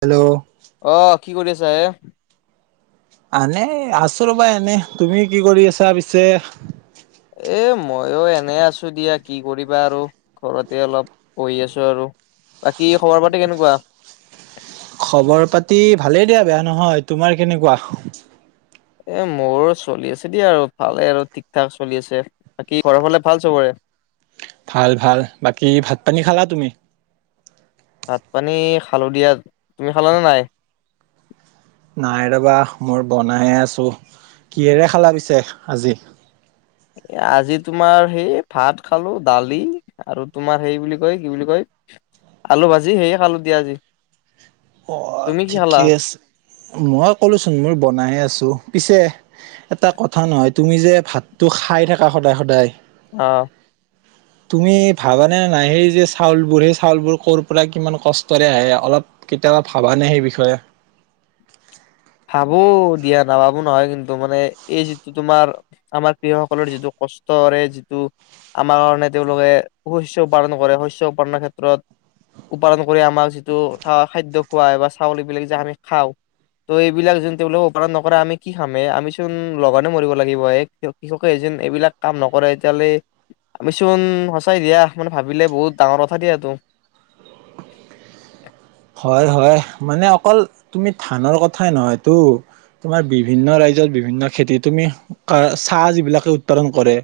Hello অ কি কৰি আছা এ আনে আছো ৰ'বা এনে তুমি কি কৰি আছা পিছে এ ময়ো এনে আছো দিয়া কি কৰিবা আৰু ঘৰতে অলপ পঢ়ি আছো আৰু বাকী খবৰ পাতি কেনেকুৱা খবৰ পাতি ভালেই দিয়া বেয়া নহয় তোমাৰ কেনেকুৱা এ মোৰ চলি আছে দিয়া আৰু ভালে আৰু ঠিক ঠাক চলি আছে বাকী ঘৰৰ ফালে ভাল চবৰে ভাল ভাল বাকী ভাত পানী খালা তুমি ভাত পানী খালোঁ দিয়া তুমি খালানে নাই নাই ৰবা মোৰ বনাই আছো কিহেৰে খালা পিছে আজি আজি তোমাৰ সেই ভাত খালো দালি আৰু তোমাৰ সেই বুলি কয় কি বুলি কয় আলু ভাজি সেয়ে আলু দিয়া আজি অ তুমি কি খালা ঠিকে আছে মই ক'লোচোন মোৰ বনাই আছো পিছে এটা কথা নহয় তুমি যে ভাতটো খাই থাকা সদায় সদায় অ তুমি ভাবানে নাই সেই যে চাউলবোৰ সেই চাউলবোৰ ক'ৰ পৰা কিমান কষ্টৰে আহে অলপ কেতিয়াবা ভাবানে সেই বিষয়ে ভাবো দিয়া নাভাবো নহয় কিন্তু মানে এই যিটো তোমাৰ আমাৰ কৃষকসকলৰ যিটো কষ্টৰে যিটো আমাৰ কাৰণে তেওঁলোকে শস্য উৎপাদন কৰে শস্য উৎপাদনৰ ক্ষেত্ৰত উৎপাদন কৰি আমাক যিটো খাদ্য খোৱা হয় বা চাউল এইবিলাক যে আমি খাওঁ ত' এইবিলাক যোন তেওঁলোকক উৎপাদন নকৰে আমি কি খামেই আমি চোন লঘোনে মৰিব লাগিব এ কৃষকে যেন এইবিলাক কাম নকৰে এতিয়াহলে আমি চোন সঁচাই দিয়া মানে ভাবিলে বহুত ডাঙৰ কথা দিয়া এইতো হয় হয় মানে অকল তুমি ধানৰ কথাই নহয়টো তোমাৰ বিভিন্ন ৰাজ্যৰ বিভিন্ন খেতি তুমি চাহ যিবিলাকে উৎপাদন কৰে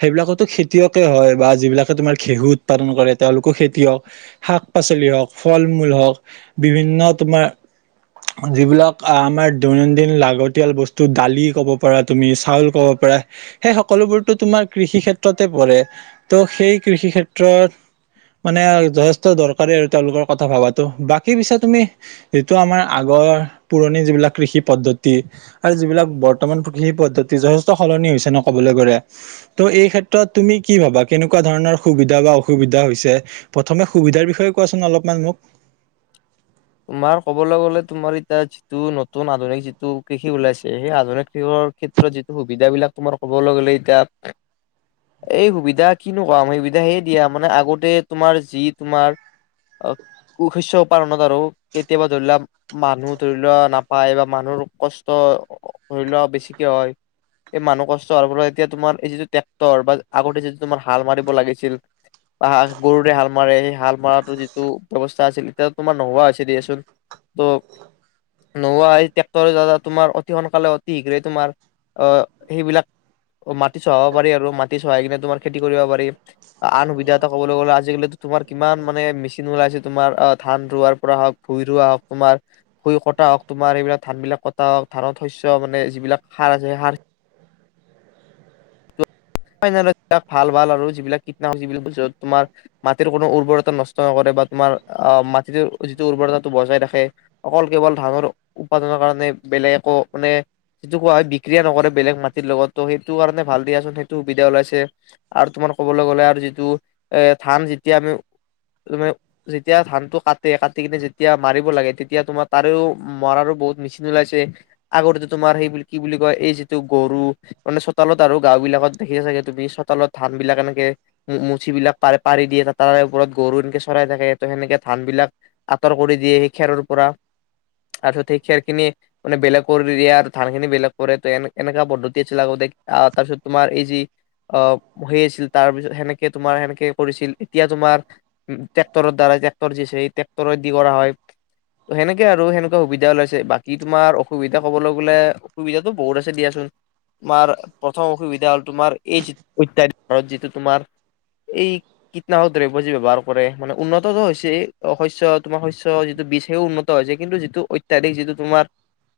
সেইবিলাকতো খেতিয়কে হয় বা যিবিলাকে তোমাৰ ঘেঁহু উৎপাদন কৰে তেওঁলোকো খেতিয়ক শাক পাচলি হওক ফল মূল হওক বিভিন্ন তোমাৰ যিবিলাক আমাৰ দৈনন্দিন লাগতিয়াল বস্তু দালি ক'ব পৰা তুমি চাউল কব পাৰা সেই সকলোবোৰতো তোমাৰ কৃষি ক্ষেত্ৰতে পৰে ত সেই কৃষি ক্ষেত্ৰত মানে যথেষ্ট দৰকাৰী আৰু তেওঁলোকৰ কথা ভাবাটো বাকী পিছে তুমি যিটো আমাৰ আগৰ পুৰণি যিবিলাক কৃষি পদ্ধতি আৰু যিবিলাক বৰ্তমান কৃষি পদ্ধতি যথেষ্ট সলনি হৈছে ন' কবলৈ গ'লে। ত' এই ক্ষেত্ৰত তুমি কি ভাবা কেনেকুৱা ধৰণৰ সুবিধা বা অসুবিধা হৈছে? প্ৰথমে সুবিধাৰ বিষয়ে কোৱাচোন অলপমান মোক? তোমাৰ ক'বলৈ গ'লে তোমাৰ এতিয়া যিটো নতুন আধুনিক যিটো কৃষি ওলাইছে সেই আধুনিক কৃষৰ ক্ষেত্ৰত যিটো সুবিধা বিলাক তোমাৰ ক'বলৈ গ'লে এতিয়া এই সুবিধা কিনো ক'ম সেই সুবিধা সে দিয়া মানে আগতে তোমাৰ যি তোমাৰ কু শস্য পালনত আৰু কেতিয়াবা ধৰি লোৱা মানুহ ধৰি লোৱা নাপায় বা মানুহৰ কষ্ট ধৰি লোৱা বেছিকে হয়। এই মানুহ কষ্ট হোৱাৰ পৰা এতিয়া তোমাৰ এই যিটো ট্ৰেক্টৰ বা আগতে যিটো তোমাৰ হাল মাৰিব লাগিছিল। বা গৰুৰে হাল মাৰে সেই হাল মৰাটো যিটো ব্যৱস্থা আছিল এতিয়া তোমাৰ নোহোৱা হৈছি দিয়াচোন ত' নোহোৱাহৈ ট্ৰেক্টৰে দাৰা তোমাৰ অতি সোনকালে অতি শীঘ্ৰেই তোমাৰ অহ, সেইবিলাক মাটি চহাব পাৰি আৰু মাটি চহাই কিনে তোমাৰ খেতি কৰিব পাৰি। আন সুবিধা এটা ক'বলৈ গ'লে আজিকালিটো তোমাৰ কিমান মানে মেচিন ওলাইছে তোমাৰ অ', ধান ৰোৱাৰ পৰা হওক ভুই ৰোৱা হওক তোমাৰ। ভূই কটা হওক তোমাৰ এইবিলাক ধান বিলাক কটা হওক ধানৰ শস্য মানে যিবিলাক সাৰ আছে সেই সাৰ [unintelligible] ভাল ভাল আৰু যিবিলাক কীটনাশক যিবিলাক বস্তু তোমাৰ মাটিৰ কোনো উৰ্বৰতা নষ্ট নকৰে বা তোমাৰ আহ মাটিতটোৰ যিটো উৰ্বৰতাটো বজাই ৰাখে। অকল কেৱল ধানৰ উৎপাদনৰ কাৰণে, বেলেগ একো মানে সেইটো কোৱা হয়, বিক্ৰিয়া নকৰে বেলেগ মাটিৰ লগতো সেইটো কাৰণ, ভাল দিয়াচোন সেই সুবিধা ওলাইছে আৰু তোমাৰ ক'বলৈ গ'লে আৰু যিটো এ ধান যেতিয়া আমি তুমি যেতিয়া ধানটো কাটে কাটি কিনে যেতিয়া মাৰিব লাগে তেতিয়া তোমাৰ তাৰেও মৰাৰো বহুত মেচিন ওলাইছে। আগতেটো তোমাৰ সেই বুলি কি বুলি কয় এই যিটো গৰু মানে চোতালত আৰু গাও বিলাকত দেখিছা চাগে তুমি চোতালত ধান বিলাক এনেকে মু-মুচিবিলাক পাৰ-পাৰি দিয়ে তা-তাৰে ওপৰত গৰু এনেকে চৰাই থাকে সেনেকে ধান বিলাক আঁতৰ কৰি দিয়ে সেই খেৰৰ পৰা, তাৰপিছত সেই খেৰ খিনি মানে বেলেগ কৰি দিয়ে আৰু ধান খিনি বেলেগ কৰে ত' এ-এনেকা পদ্ধতি আছিল আগতে তাৰপিছত তোমাৰ এই যি অ', সেই আছিল তাৰ পিছত সেনেকে তোমাৰ সেনেকে কৰিছিল এতিয়া তোমাৰ টেক্টৰৰ দ্বাৰাই টেক্টৰ যি আছে এই ট্ৰেক্টৰেদি কৰা হয়। সেনেকে আৰু সেনেকুৱা সুবিধা ওলাইছে বাকী তোমাৰ অসুবিধা ক'বলৈ গ'লে অসুবিধাতটো বহুত আছে দিয়াচোন মাৰ প্ৰথম অসুবিধা হ'ল। তোমাৰ এই যি অত্যাধিক হাৰত যিটো তোমাৰ এই কীটনাশক দ্ৰব্য যি ব্যৱহাৰ কৰে মানে, উন্নতটো হৈছে শস্য তোমাৰ শস্য যিটো বীজ সেইও উন্নত [unintelligible] হৈছে কিন্তু যিটো অত্যাধিক যিটো তোমাৰ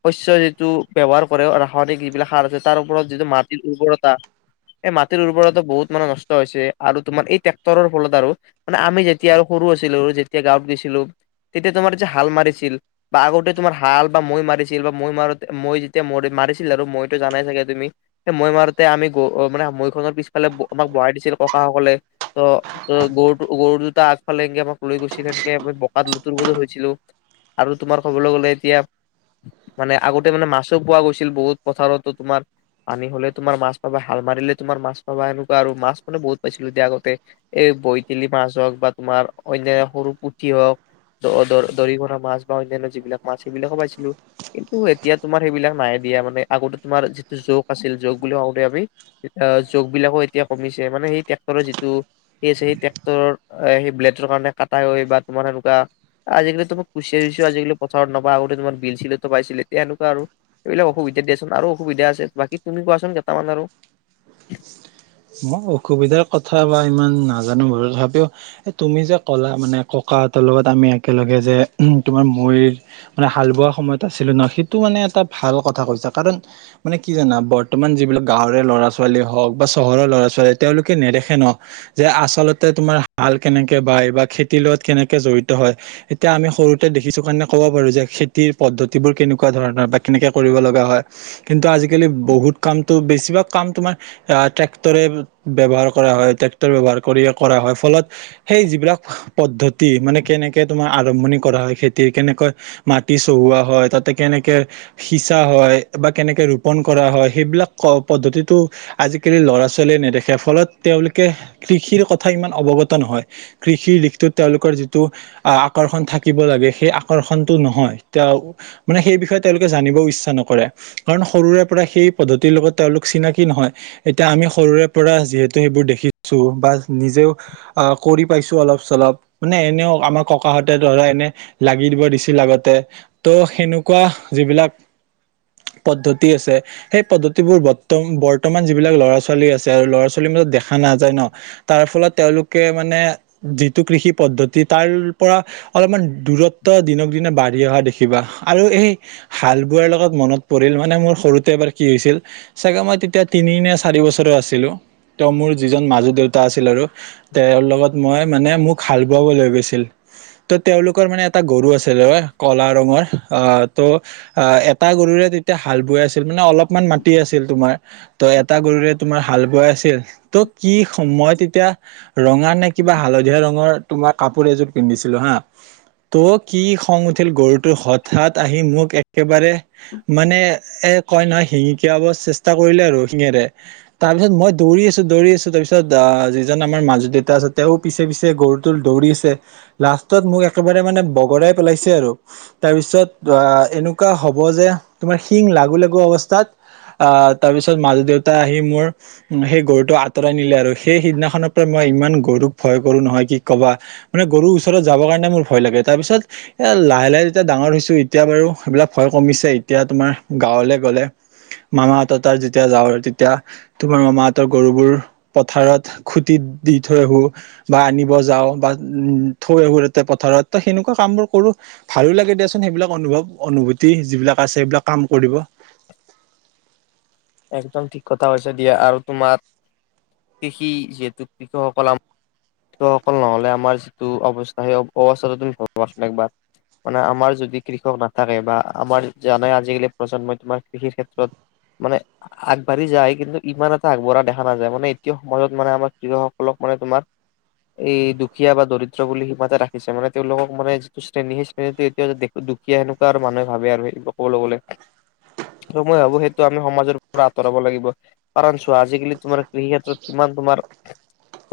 শস্য যিটো ব্যৱহাৰ কৰে ৰাসায়নিক যিবিলাক সাৰ আছে তাৰ ওপৰত যিটো মাটিৰ উৰ্বৰতা। এই মাটিৰ উৰ্বৰতা বহুত মানে নষ্ট হৈছে আৰু তোমাৰ এই টেক্টৰৰ ফলত আৰু মানে আমি যেতিয়া আৰু সৰু আছিলো যেতিয়া গাঁৱত গৈছিলো তেতিয়া তোমাৰ যে হাল মাৰিছিল। বা আগতে তোমাৰ হাল বা মৈ মাৰিছিল বা মৈ মাৰোতে মৈ যেতিয়া ম-মাৰিছিল আৰু মৈতো জানাই চাগে তুমি? সেই মৈ মাৰোতে আমি গ মানে মৈখনৰ পিছফালে ব আমাক বহাই দিছিল ককাসকলে, ত' ত' গৰুটো গৰু দুটা আগফালে এনকে আমাক লৈ গৈছিল সেনেকে আমি বোকাত লুতুৰ-পুতুৰ হৈছিলো। আৰু তোমাৰ কবলৈ গ'লে এতিয়া মানে আগতে মানে মাছো পোৱা গৈছিল বহুত পথাৰতো, তোমাৰ পানী হ'লে তোমাৰ মাছ পাবা হাল মাৰিলে তোমাৰ মাছ পাবা এনেকুৱা আৰু। মাছ মানে বহুত পাইছিলো দিয়া আগতে। এই বৈতেলি মাছ হওক বা তোমাৰ অন্যান্য সৰু পুঠি হওক দ-দ-দৰিকনা মাছ বা অন্যান্য যিবিলাক মাছ সেইবিলাকো পাইছিলো। কিন্তু এতিয়া তোমাৰ সেইবিলাক নাই দিয়া মানে আগতে তোমাৰ যিটো যৌক আছিল যৌক বুলি [unintelligible] অঁ জোক বিলাকো এতিয়া কমিছে মানে সেই টেক্টৰে যিটো সেই আছেই ট্ৰেক্টৰৰ সেই ব্লেডৰ কাৰণে কাটা গৈ বা তোমাৰ সেনেকুৱা আজিকালি তোমাৰ কুচিয়া-সুচিয়াও আজিকালি পথাৰত নাপাই আগতে তোমাৰ বিল-ছিলটো পাইছিল এতিয়া এনেকুৱা আৰু এইবিলাক অসুবিধা দিয়াচোন আৰু অসুবিধা আছে। বাকী তুমি কোৱাচোন কেইটামান আৰু। মই অসুবিধাৰ কথা বা ইমান নাজানো বাৰু তথাপিও এ তুমি যে কলা মানে ককাহঁতৰ লগত আমি একেলগে যে তোমাৰ মৈৰ মানে হাল বোৱা সময়ত আছিলো ন'! সেইটো মানে এটা ভাল কথা কৈছা কাৰণ মানে কি জানা বৰ্তমান যিবিলাক গাঁৱৰে ল'ৰা-ছো ছোৱালী হওক বা চহৰৰ ল'ৰা-ছোৱালী তেওঁলোকে নেদেখে ন যে আচলতে তোমাৰ হাল কেনেকে বাই বা খেতিৰ লগত কেনেকে জড়িত হয়। এতিয়া আমি সৰুতে দেখিছো কাৰণে ক'ব পাৰো যে খেতিৰ পদ্ধতিবোৰ কেনেকুৱা ধৰণৰ বা কেনেকে কৰিব লগা হয়। কিন্তু আজিকালি বহুত কামটো বেছিভাগ কাম তোমাৰ আহ ট্ৰেক্টৰে ব্যৱহাৰ কৰা হয়, ট্ৰেক্টৰ ব্যৱহাৰ কৰি কৰা হয় ফলত সেই যিবিলাক পদ্ধতি মানে কেনেকে তোমাৰ আৰম্ভণি কৰা হয় খেতিৰ? কেনেকৈ মাটি চহোৱা হয়? তাতে কেনেকে সিঁচা হয় বা কেনেকে ৰোপন কৰা হয়? সেইবিলাক ক পদ্ধতিটো আজিকালি ল'ৰা-ছোৱালীয়ে নেদেখে ফলত তেওঁলোকে কৃষিৰ কথা ইমান অৱগত নহয়। কৃষিৰ দিশটোত তেওঁলোকৰ যিটো আহ আকৰ্ষণ থাকিব লাগে সেই আকৰ্ষণটো নহয়। তেওঁ মানে সেই বিষয়ে তেওঁলোকে জানিবও ইচ্ছা নকৰে কাৰণ সৰুৰে পৰা সেই পদ্ধতিৰ লগত তেওঁলোক চিনা কি নহয়। এতিয়া আমি সৰুৰে পৰা যিহেতু সেইবোৰ দেখিছো বা নিজেও আহ কৰি পাইছো অলপ-চলপ মানে এনেও আমাৰ ককাহঁতে ধৰা এনে লাগি দিব দিছিল আগতে। ত' সেনেকুৱা যিবিলাক পদ্ধতি আছে সেই পদ্ধতিবোৰ বত্ত বৰ্তমান যিবিলাক ল'ৰা-ছোৱালী আছে আৰু ল'ৰা-ছোৱালীৰ মাজত দেখা নাযায় ন'। তাৰ ফলত তেওঁলোক কে মানে যিটো কৃষি পদ্ধতি তাৰ পৰা অলপমান দূৰত ত্ব দিনক দিনে বাঢ়ি অহা দেখিবা আৰু এই হাল বোৱাৰ লগত মনত পৰিল মানে মোৰ সৰুতে এবাৰ কি হৈছিল চাগে মই তেতিয়া তিনি নে চাৰি বছৰৰ আছিলো, তেওঁ মোৰ যিজন মাজু দেউতা আছিল আৰু তেওঁৰ লগত মই মানে মোক হাল বোৱাব লৈ গৈছিল। ত' তেওঁলোকৰ মানে এটা গৰু আছি ল অ কলা ৰঙৰ। অ ত' অ এটা গৰুৰে তেতিয়া হাল বৈ আছিল মানে অলপমান মাটি আছিল তোমাৰ ত' এটা গৰুৰে তোমাৰ হাল বোৱাই আছিল। ত' কি স মই তেতিয়া ৰঙা নে কিবা হালধীয়া ৰঙৰ তোমাৰ কাপোৰ এযোৰ পিন্ধিছিলো হা! ত' কি খং উঠিল গৰুটোই হঠাৎ আহি মোক এক্কেবাৰে মানে এ কয় নহয় হিঙিকিয়াব চেষ্টা কৰিলে আৰু শিঙেৰে। তাৰ পিছত মই দৌৰি আছো দৌৰি আছো তাৰপিছত আহ যিজন আমাৰ মাজু দেউতা আছে তেওঁ পিছে পিছে গৰুটো দৌৰিছে। লাষ্টত মোক একেবাৰে মানে বগৰাই পেলাইছে আৰু। তাৰপিছত অ এনেকুৱা হ'ব যে তোমাৰ শিং লাগো লাগো অৱস্থাত আহ তাৰ পিছত মাজু দেউতাই আহি মোৰ সেই গৰুটো আঁতৰাই নিলে আৰু। সেই সিদিনাখনৰ পৰা মই ইমান গৰুক ভয় কৰো নহয় কি কবা! মানে গৰুৰ ওচৰত যাব কাৰণে মোৰ ভয় লাগে। তাৰপিছত- এ লাহে লাহে যেতিয়া ডাঙৰ হৈছো এতিয়া বাৰু সেইবিলাক ভয় কমিছে। এতিয়া তোমাৰ গাঁৱলে গলে- মামা সহঁতৰ তাৰ যেতিয়া যাওঁ তেতিয়া- তোমাৰ মামাহতৰ গৰুবোৰ পথাৰত খুটি দি থৈ আহ আহোঁ। বা আনিব যাওঁ বা উম থৈ সতে পথাৰত সেনেকুৱা কাম বোৰ কৰোঁ। ভালো লাগে দিয়াচোন সেইবিলাক অনুভৱ, অনুভূতি যিবিলাক আছে সেইবিলাক কাম কৰিব। একদম ঠিক কথা হৈছে দিয়া আৰু তোমাৰ কৃষি যিহেতু কৃষকসকল আম- সকল নহলে আমাৰ যিটো অৱস্থা সেই অৱস্থাটো তুমি ভালবাচোন একবাৰ। মানে আমাৰ যদি কৃষক নাথাকে বা আমাৰ জানে আজিকালি প্ৰজন্মই তোমাৰ কৃষিৰ ক্ষেত্ৰত- মানে- আগবাঢ়ি যায়। কিন্তু ইমান এটা আগবঢ়া দেখা নাযায় মানে এতিয়া সমাজত মানে আমাৰ কৃষক সকলক মানে তোমাৰ- এই দুখীয়া বা দৰিদ্ৰ বুলি সিমাতে ৰাখিছে মানে তেওঁলোকক মানে যিটো শ্ৰেণী- সেই এতিয়া দুখীয়া সেনেকুৱা আৰু মানুহে ভাবে আৰু কবলৈ গলে। সময় হ'ব, সেইটো আমি সমাজৰ- পৰা আঁতৰাব লাগিব। কাৰণ চোৱা আজিকালি তোমাৰ কৃষি ক্ষেত্ৰত কিমান তোমাৰ-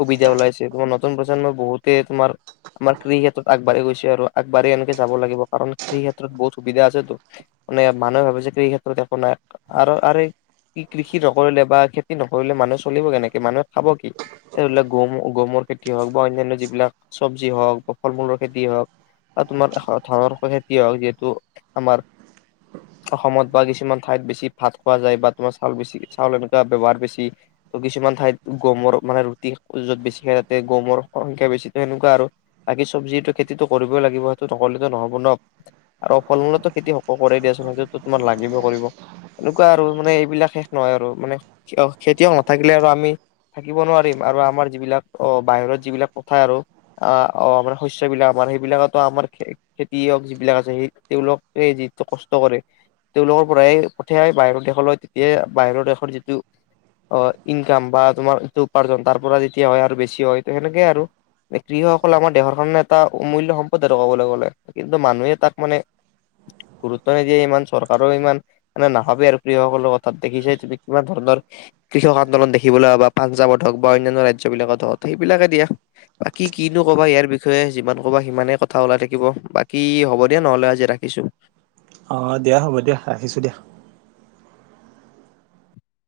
সুবিধা ওলাইছে। তোমাৰ নতুন প্ৰজন্মই বহুতে তোমাৰ- আমাৰ কৃষিক্ষেত্ৰত আগবাঢ়ি গৈছে আৰু আগ বাঢ়ি এনেকে যাব লাগিব। কাৰণ কৃষি ক্ষেত্ৰত বহুত সুবিধা আছে- মানে মানুহে ভাবে যে কৃষি এই ক্ষেত্ৰত একো নাই আৰু- কি কৃষি নকৰিলে বা খেতি নকৰিলে মানুহে চলিব কেনেকে, মানুহে খাব কি? এইবিলাক গুম গহমৰ খেতি হওঁক বা অন্যান্য যিবিলাক চব্জি হওঁক বা ফল মূলৰ খেতি হওঁক। তোমাৰ ধনৰ খেতিয় হওঁক। যিহেতু আমাৰ- অসমত বা কিছুমান ঠাইত বেছি ভাত খোৱা যায় বা তোমাৰ চাউল বেছি চাউল এনেকুৱা ব্যৱহাৰ বেছি। ত' কিছুমান ঠাইত গমৰ মানে ৰুটি য'ত বেছি খাই তাতে গমৰ সংখ্যা বেছি, ত সেনেকুৱা আৰু। বাকি চবজিটো খেতিটো কৰিবই লাগিব, সেইটো নকৰিলেতো নহ'ব ন। আৰু ফল মূলতো খেতি সকলো কৰেই দিয়াচোন, সেইটোটো তোমাৰ লাগিবই কৰিব। এনেকুৱা আৰু মানে- বিলাক শেষ নহয় আৰু মানে খেতিয়ক খেতিয়ক নাথাকিলে আৰু আমি- থাকিব নোৱাৰিম আৰু আমাৰ যিবিলাক অঁ, বাহিৰত যিবিলাক পঠাই আৰু- আ অঁ, আমাৰ শস্যবিলাক আমাৰ, সেইবিলাকতো আমাৰ- খেতিয়ক যিবিলাক আছে, সেই তেওঁলোকে যিটো কষ্ট কৰে- তেওঁলোকৰ পৰাইহে পঠিয়াই বাহিৰৰ দেশলৈ, তেতিয়াহে বাহিৰৰ দেশৰ যিটো- অঁ, ইনকাম বা তোমাৰ যিটো উপাৰ্জন তাৰ পৰা যেতিয়া হয় আৰু বেছি হয়, তে সেনেকে আৰু। কৃষকসকল আমাৰ দেহৰ কাৰণে এটা অমূল্য সম্পদ আৰু কবলৈ গ'লে। কিন্তু মানুহে তাক মানে- গুৰুত্ব নিদিয়ে ইমান, চৰকাৰেও ইমান মানে নাভাবে আৰু কৃষকসকলৰ কথা। তাত দেখিছে তুমি কিমান ধৰণৰ- কৃষক আন্দোলন দেখিবলৈ বা পাঞ্জাৱত হওঁক বা অন্যান্য ৰাজ্যবিলাকত হওঁক সেইবিলাকে দিয়া। বাকী কিনো কবা ইয়াৰ বিষয়ে যিমান কবা সিমানেই কথা ওলাই থাকিব, বাকী হ'ব দিয়া নহ'লে আজি ৰাখি- ছো। অঁ, দিয়া হ'ব দিয়া, ৰাখিছো দিয়া।